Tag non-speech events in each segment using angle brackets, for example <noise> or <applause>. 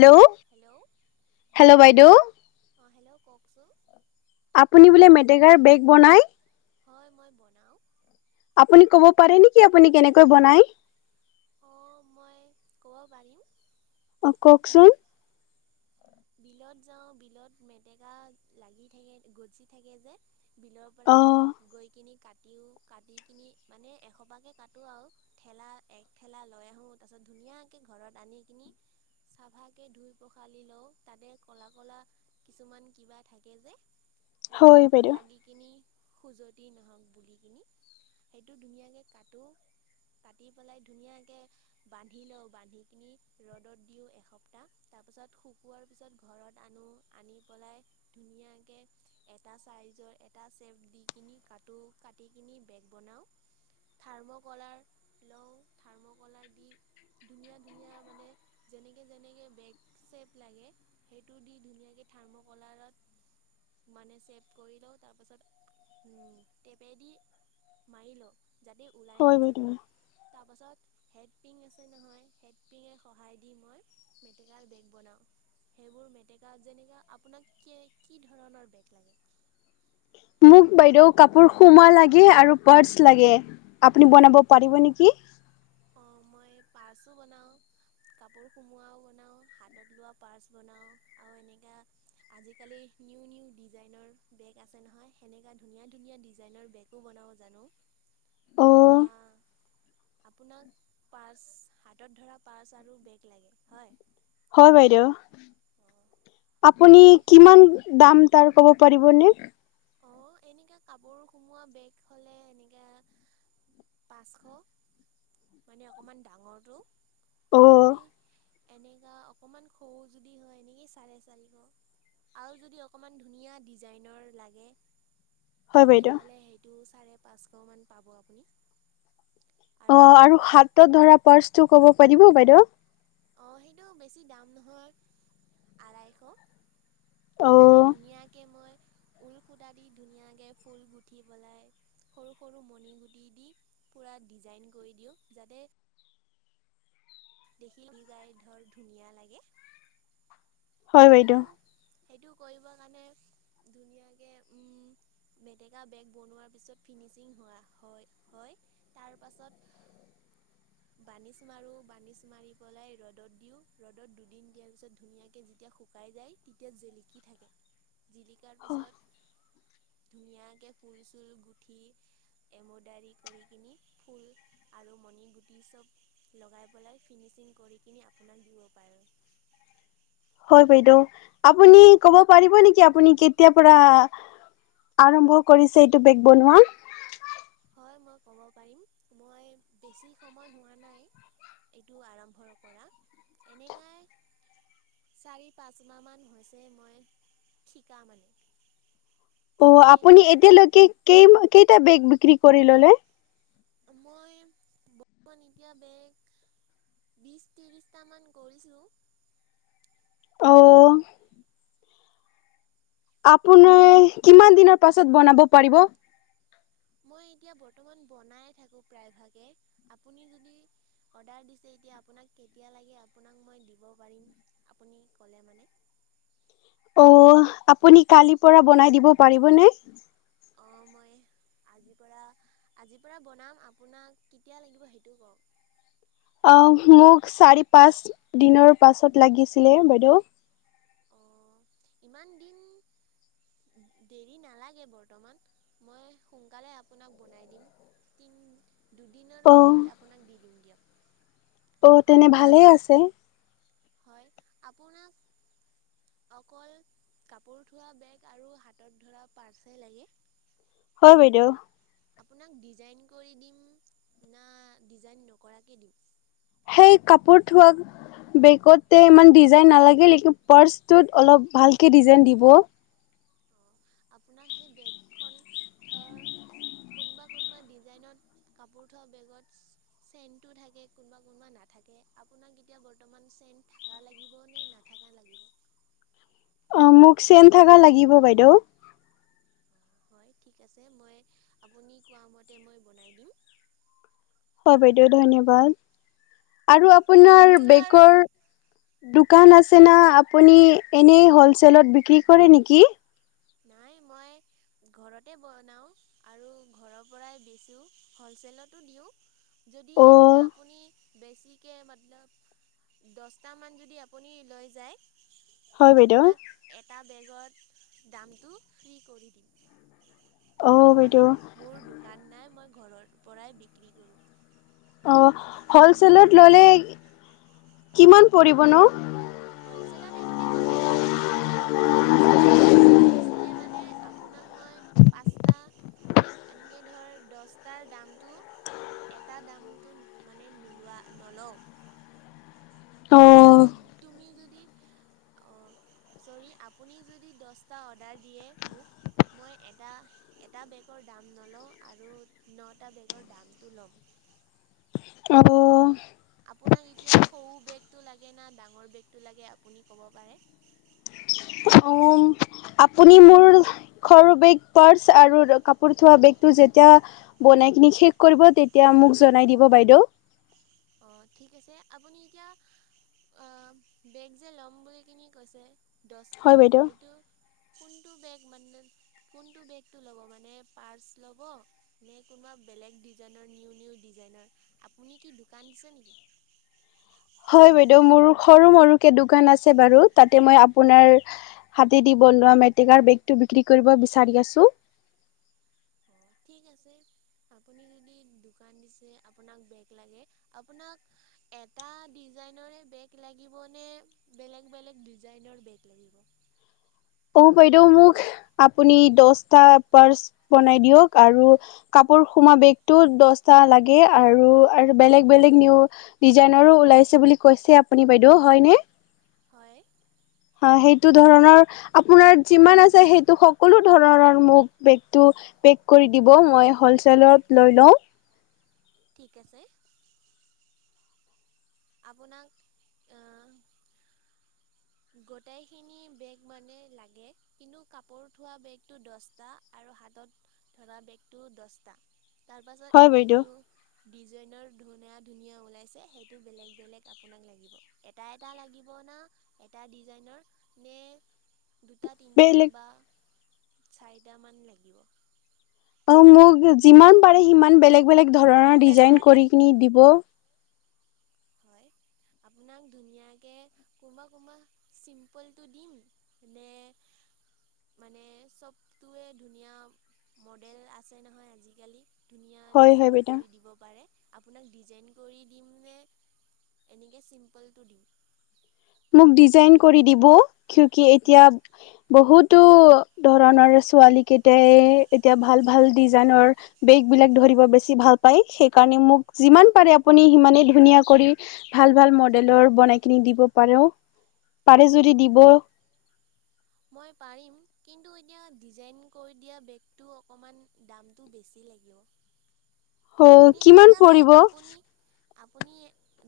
Hello hello বাইদেউ অঁ hello কওকচোন আপুনি বোলে মেটেকাৰ বেগ বনায়? হয় মই বনাওঁ৷ আপুনি কব পাৰে নেকি আপুনি কেনেকৈ বনায়? অঁ মই ক'ব পাৰিম৷ অ কওকচোন বিলত যাওঁ, বিলত মেটেকা লাগি থাকে, গজি থাকে যে। বিলৰ পৰা অ গৈ কিনি কাটিও কাটি কিনি মানে এসপাকে কাটো আৰু ঠেলা এক ঠেলা লৈ আহো তাৰপিছত ধুনীয়াক ঘৰত আনি কিনি চাফাকে ধুই-পখালি লওঁ, তাতে ক'লা-ক'লা কিছুমান কিবা থাকে যে যাতে হয় হাতত বাইদেউ লাগি কিনি খুজতি নহওঁক বুলি কিনি সেইটো ধুনীয়াকে কাটো, কাটি পেলাই ধুনীয়াকে বান্ধি লওঁ। বান্ধি কিনি ৰ'দত দিওঁ এসপ্তাহ, তাৰপিছত শুকোৱাৰ পিছত ঘৰত আনো, আনি পেলাই ধুনীয়াকে এটা চাইজৰ এটা চেপ দি কিনি কটো, কাটি কিনি বেগ বনাওঁ থাৰ্ম'কলাৰ লওঁ, থাৰ্ম'কলাৰ দি ধুনীয়া ধুনীয়া মানে যেনেকে যেনেকে বেগ চেপ লাগে সেইটো দি ধুনীয়াকে থাৰ্ম'কলাৰত মানে চেপ কৰি লওঁ তাৰপাছত উম টেপেদি মাৰি লওঁ, যাতে ওলাই হয় নাযাক, বাইদেউ তাৰপাছত হেড পিং আছ নহয় হেডপিঙে সহায় দি মই মেটেকাৰ বেগ বনাও, সেইবোৰ মেটেকাত যেনেকা আপোনাক কি ধৰণৰ বেগ লাগে? মোক বাইদেউ কাপোৰ সোমা লাগে আৰু পাৰ্চ লাগে, আপুনি বনাব পাৰিব নিকি? অঁ মই পাৰ্চো বনাওঁ, কাপোৰ সোমোৱাও বনাওঁ, হাতত লোৱা পাৰ্চ বনাওঁ আৰু এনেকা আজিকালি নিউ নিউ ডিজাইনৰ বেগ আছে নহয়, সেনেকুৱা ধুনীয়া ধুনীয়া ডিজাইনৰ বেগো বনাব জানো। অ অ', আপোনাক পাৰ্চ, হাতত ধৰা পাৰ্চ আৰু বেগ লাগে, হয়? হয় বাইদেউ। অঁ আপুনি মই সেই কিমান দাম তাৰ ক'ব পাৰিব নে? অ', এনেকাে কাপোৰ সোমোৱা বেগ হ'লে এনেকা পাঁচশ, মানে অকমান ডাঙৰটো। অ আৰু যদি এনেকা অকমান সৰু যদি হয় এনেকেই চাৰে চাৰিশ আৰু যদি অকমান ধুনীয়া ডিজাইনৰ লাগ গে হয় তেতিয়া বাইদেউ হ'লে সেইটো চাৰে পাঁচশমান পাব আপুনি। অ' আৰু হাতত ধৰা পাৰ্চটো ক'ব পাৰিব বাইদেউ? অ', সেইটো বেছি দাম নহয়, আঢ়াইশ। অ তাতে ধুনীয়াকে মই ঊল সূতা দি ধুনীয়াকে ফুল গুঠি পলাই সৰু-সৰু মণি গুটি দি পুৰা ডিজাইন কৰি দিওঁ, যাতে দেখি দিজাই ধৰ ধুনীয়া লাগে। হয় বাইদেউ। সেইটো সেইটো কৰিব কাৰণে ধুনীয়াকে উম মেটেকা বেগ বনোৱাৰ পিছত ফিনিচিং হোৱা, হয়, হয়, তাৰপাছত বানিছ মাৰো, বানিছ মাৰি পেলাই ৰ'দত দিওঁ, ৰ'দত দুদিন দিয়াৰ পিছত ধুনীয়াকে যেতিয়া শুকাই যায় তেতিয়া জিলিকি থাকে। জিলিকাৰ পিছত ধুনীয়াকে ফুল-চুল গুঠি এমব্ৰডাৰী কৰি কিনি ফুল আৰু মণি গুটি চব লগাই পলাই ফিনিচিং কৰি কিনি আপোনাক দিব পাৰো। হয় বাইদেউ, আপুনি ক'ব পাৰিব নেকি আপুনি কেতিয়াৰ পৰা আৰম্ভ কৰিছে এইটো বেগ বনোৱা? হয় মই ক'ব পাৰিম মই বেছি সময় হোৱা নাই এইটো আৰম্ভৰ পৰা, এনেকাই চাৰি-পাঁচ মাহ মান হৈছে মই শিকা মানে। অ', আপুনি এ এতিয়ালৈকে কেইম, কেইটা বেগ বিক্ৰী কৰি ল'লে? মই বৰ্তমান এতিয়া বেগ বিছ-ত্ৰিছটামান কৰিছোঁ। অ', আপোনাৰ কিমান দিনৰ পাছত বনাব পাৰিব? মই এতিয়া বৰ্তমান বনাই থাকো প্ৰায়ভাগে আপুনি যদি অৰ্ডাৰ দিছে এতিয়া আপোনাক কেতিয়া লাগে আপোনাক মই দিব পাৰিম আপুনি ক'লে মানে। অ', আপুনি কালিৰ পৰা বনাই দিব পাৰিবনে? অ মই আজিৰ পৰা আজিৰ পৰা বনাম আপোনাক কেতিয়া লাগিব সেইটো কওঁক। অ' মোক চাৰি পাঁচ দিনৰ পাছত লাগিছিলে বাইদেউ। অঁ ইমান দিন দেৰি নালাগে বৰ্তমান মই সোনকালে আপোনাক বনাই দিম তিনি দুদিনৰ অ' ভিতৰত আপোনাক দি দিম দিয়ক। অ' তেনে আপোনাক ভালেই আছে। হয় আপোনাক অকল কাপোৰ থোৱা বেগ আৰু হাতত ধৰা পাৰ্চ হে লাগে? হয় বাইদেউ। আপোনাক ডিজাইন কৰি দিম না ডিজাইন নকৰাকে দিম। সেই কাপোৰ থোৱা বেগতে ইমান ডিজাইন নালাগে নিকি পাৰ্চটোত অলপ ভালকে ডিজাইন দিব। অঁ আপোনাৰ সেই বেগ খন ধৰ কোনবা কোনবা ডিজাইনত কাপোৰ থোৱা বেগত চেইনটো থাকে কোনবা কোনবা নাথাকে আপোনাক এতিয়া বৰ্তমান চেইন থাকা লাগিব নে নাথাকা লাগিব? অ মোক চেইন থাকা লাগিব বাইদেউ। হয় ঠিক আছে মই আপুনি কোৱা মতে মই বনাই দিম। হয় বাইদেউ ধন্যবাদ। আৰু আপ আপোনাৰ পুনৰ বেগৰ দোকান আছে না আপুনি এনেই হলচেলত বিক্ৰী কৰে নেকি? নাই মই ঘৰতে বনাওঁ আৰু ঘৰৰ পৰাই বেচোঁ হ'লচেলতো দিওঁ যদি অ', এনেকা আপুনি বেছিকে মতলব দছটামান যদি আপুনি লৈ যায় হয় বাইদেউ আপোনাক এটা বেগত দামটো ফ্ৰী কৰি দিম। অ', মানে বাইদেউ মোৰ দোকান নাই মই ঘৰৰ পৰাই বিক্ৰী কৰোঁ। অ হলচেলত ললে কিমান পৰিব নো? হ'লচেলত এনেকৈ নিবিচোঁ কিন্তু দহটামান বিচিলে মানে আপোনাক মই পাঁচটা, এনেকৈ ধৰ দহটাৰ দামটো এটাৰ দামটো মানে নোলোৱা নলওঁ। আপোনাক অ', তুমি যদি ছৰি আপুনি যদি দহটা অৰ্ডাৰ দিয়ে মোক মই এটা এটা বেগৰ দাম নলওঁ আৰু নটা বেগৰ দামটো ল'ম। আবৌ <unintelligible> আপোনাক এতিয়া সৰু বেগটো লাগে না ডাঙৰ বেগটো লাগে আপুনি ক'ব পাৰে? অ', আপুনি মোৰ সৰু বেগ পৰচ আৰু কাপোৰ থোৱা বেগটো‌ যেতিয়া বনাই কিনে ঠিক কৰিব তেতিয়া মোক জনাই দিব বাইদেউ। অ ঠিক আছে আপুনি এতিয়া অ বেগ যে ল'ম বুলি কিনি কৈছে। দহটা হয় বাইদেউ। এইটো কোনটো বেগ মানে কোনটো বেগটো ল'ব মানে পাৰ্চ ল'ব নে কোনোবা বেলেগ ডিজাইনৰ নিউ নিউ ডিজাইনৰ আপুনি কি কাঞ্চন <inaudible> হয় বাইদেউ মোৰ সৰু মৰুকে দোকান আছে বাৰু তাতে মই আপোনাৰ হাতেদি বনাৱো <unintelligible> বেগটো বিক্ৰী কৰিব বিচাৰি আছোঁ। অঁ ঠিক আছে আপুনি যদি দোকান দিছে আপোনাক বেগ লাগে আপোনাক এটা ডিজাইনৰে বেগ লাগিব নে বেলেগ বেলেগ ডিজাইনৰ বেগ লাগিব? অ বাইদেউ মোক আপুনি দচটা পাৰ্চ বনাই দিয়ক আৰু কাপোৰ হুমা বেগটো দহটা লাগে আৰু আৰু বেলেগ বেলেগ নিউ ডিজাইনৰো ওলাইছে বুলি কৈছে আপুনি বাইদেউ হয়নে? হয় অ সেইটো ধৰণৰ আপোনাৰ যিমান আছে সেইটো সকলো ধৰণৰ মোক বেগটো পেক কৰি দিব মই হ'লচেলত লৈ লওঁ। ঠিক আছে। আপোনাক অহ্ গোটেইখিনি বেগ মানে লাগে কিন্তু কাপোৰ থোৱা বেগটো দচটা আৰু হাতত ধৰা বেগটো দচটা। তাৰ পাছত হয় এনে বাইদেউ নিউ ডিজাইনৰ ধুনীয়া ধুনীয়া ওলাইছে সেইটো বেলেগ বেলেগ আপোনাক লাগিব এটা এটা লাগিব না এটা ডিজাইনৰ নে দুটা তিনিটা বেলেগ বা চাৰিটামান লাগিব? অ মোক যিমান পাৰে সিমান বেলেগ বেলেগ ধৰণৰ ডিজাইন কৰি কিনি দিব। আপোনাক ধুনীয়াকৈ কু'বা 'কুবা চিম্পলটো দিম নে মানে চবটোৱে ধুনীয়া মডেল আছে নহয় আজিকালি ধুনীয়া হয় হয় ডিজাইন বেটা কৰি দিব পাৰে। আপোনাক ডিজাইন কৰি দিম নে? এনেকৈ চিম্পলটো দিওঁ। মোক ডিজাইন কৰি দিব। কু কি এতিয়া বহুতো ধৰণৰ ছোৱালী কেইটাই এতিয়া ভাল ভাল ডিজাইনৰ বেগ বিলাক ধৰিব বেছি ভাল পায় সেইকাৰণে মোক যিমান পাৰে আপুনি সিমানে ধুনীয়া কৰি ভাল ভাল মডেলৰ বনাই কিনি দিব। হেল্ল পাৰে যদি অঁ দিব। মই পাৰিম কিন্তু এতিয়া ডিজাইন কৰি দিয়া বেগটো অকণমান দামটো বেছি লাগিব। অ আপুনি কিমান ঠিক আছে পৰিব? আপুনি আপুনি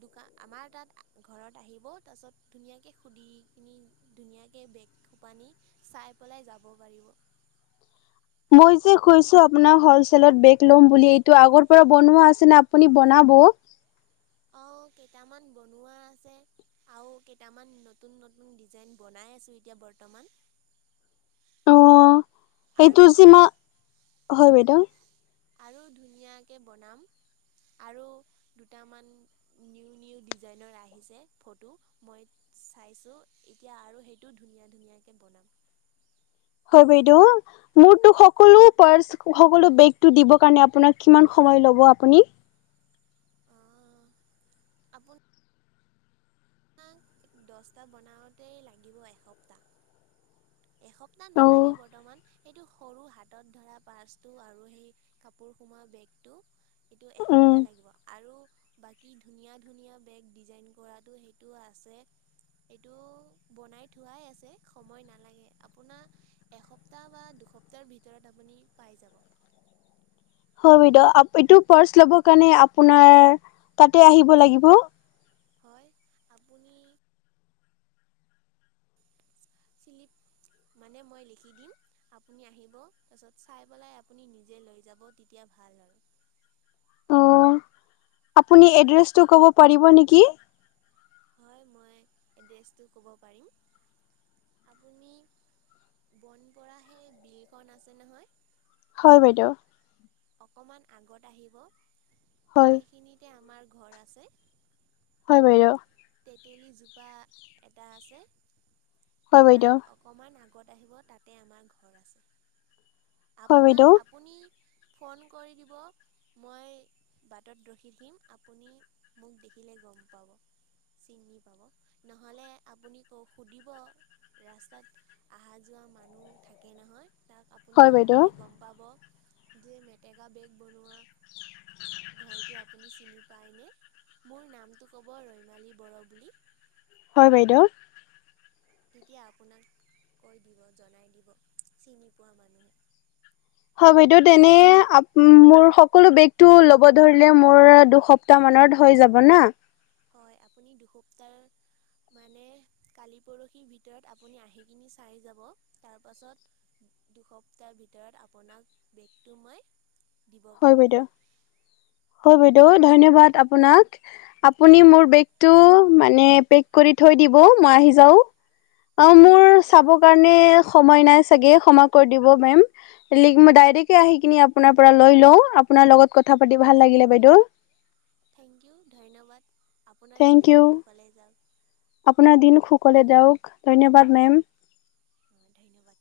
দোকান আমাৰ তাত ঘৰত আহিব তাৰপিছত ধুনীয়াকৈ সুধি কিনি ধুনীয়াকৈ বেগ পানী চাই পেলে যাব পাৰিব। মই যে কৈছো আপোনাক হলচেলট বেগ লম বুলি এইটো আগৰ পৰা বনোবা আছে নে আপুনি বনাব? অঁ কেইটামান বনোৱা আছে আৰু কেইটামান নতুন নতুন ডিজাইন বনাই আছো এতিয়া বৰ্তমান অ সেইটো আৰু যে মই হয় বাইদউ। আৰু ধুনীয়াকে বনাম আৰু দুটামান নিউ নিউ ডিজাইনৰ আহিছে ফটো মই চাইছোঁ এতিয়া আৰু সেইটো ধুনীয়া ধুনীয়াকৈ বনাম। হয় বাইদেউ মোৰটো সকলো ৰ্পচ সকলো বেগটোত দিব কাৰণে আপোনাক আপোনাৰ কিমান সময় লব আপুনি? আপোন দছটা বনাওতে লাগিব এসপ্তাহ এসপ্তাহ নালাগে উম বৰ্তমান সেইটো সৰু হাতত ধৰা পাৰ্চটো আৰু সেই কাপোৰ সোমোৱা বেগটো। এইটো এসপ্তাহ লাগিব আৰু বাকী ধুনীয়া-ধুনীয়া বেগ ডিজাইন কৰাটো সেইটো আছে। এইতো বনাই থোৱাই আছে সময় নালাগে আপোনা এসপ্তাহ বা দুসপ্তাহ ভিতৰত আপুনি পাই যাব। হয় বাইদেউ আপ এইটো পাৰ্চ ল'ব কাৰণে আপোনাৰ তাতে আহিব লাগিব। হয় আপুনি চিলিপ মানে মই লিখি দিম আপুনি আহিব তাৰ পাছত চাই পেলাই আপুনি নিজে লৈ যাব তেতিয়া ভাল আৰু। অ আপুনি এড্ৰেছটো ক'ব পাৰিব নেকি? হয় মই এড্ৰেছটো ক'ব পাৰিম আপুনি বনপৰা সেই বিলখন আছে নহয় হয় বাইদেউ। অকমান আগত আহিব হয় সেইখিনিতে আমাৰ ঘৰ আছে। হয় বাইয়। তেতেলীজোপা এটা আছে। হয় বাইদ। গত আহিব তাতে আমাৰ ঘৰ আছে। হয় আপোনা বাইদেউ আপুনি ফোন কৰি দিব মই বাটত ৰখি থাকিম আপুনি মোক দেখিলে গম পাব। চিনি পাব নহ'লে আপুনি সুধিব ৰাস্তাত অহা যোৱা মানুহ থাকে নহয়। তাক আপুনি হয় বাইদেউ সুধিলে গম পাব। যে মেটেকা বেগ বনোৱা ঘৰটো আপুনি চিনি পাই নে? মোৰ নামটো ক'ব ৰৈমালি বড় বুলি। হয় বাইদেউ। তেতিয়া আপোনাক কৈ দিব জনাই দিব চিনি পোৱা মানুহে। হয় বাইদেউ যেনে আপ মোৰ সকলো বেগটো ল'ব ধৰিলে মোৰ দুসপ্তাহ মানত হৈ যাব না? হয় আপুনি দুসপ্তাহ মানে কালি পৰহিৰ ভিতৰত আপুনি আহি কিনি চাই যাব তাৰপাছত দুসপ্তাহৰ ভিতৰত আপোনাক বেগটো মই দিব হয় পাৰিম বাইদউ হয় বাইদ দউ' ধন্যবাদ আপোনাক। আপুনি মোৰ ধন্যবাদ বেগটো মানে পেক কৰি থৈ দিব, মই আহি যাওঁ। অঁ মোৰ ঠিক চাব আছে কাৰণে সময় নাইছ চাগে ক্ষমা কৰি দিব মেম। লিগ ডাইৰেকে আহি কিনি আপোনাৰ পৰা লৈ লওঁ, আপোনাৰ লগত কথা পাতি ভাল লাগিলে বাইদেউ। থেংক ইউ ধন্যবাদ। আপোনাৰ দিনটো থেংকইউ, সুখলে যাওক আপোনাৰ দিন খু সুকলে যাওঁক, ধন্যবাদ মেম। ধন্যবাদ।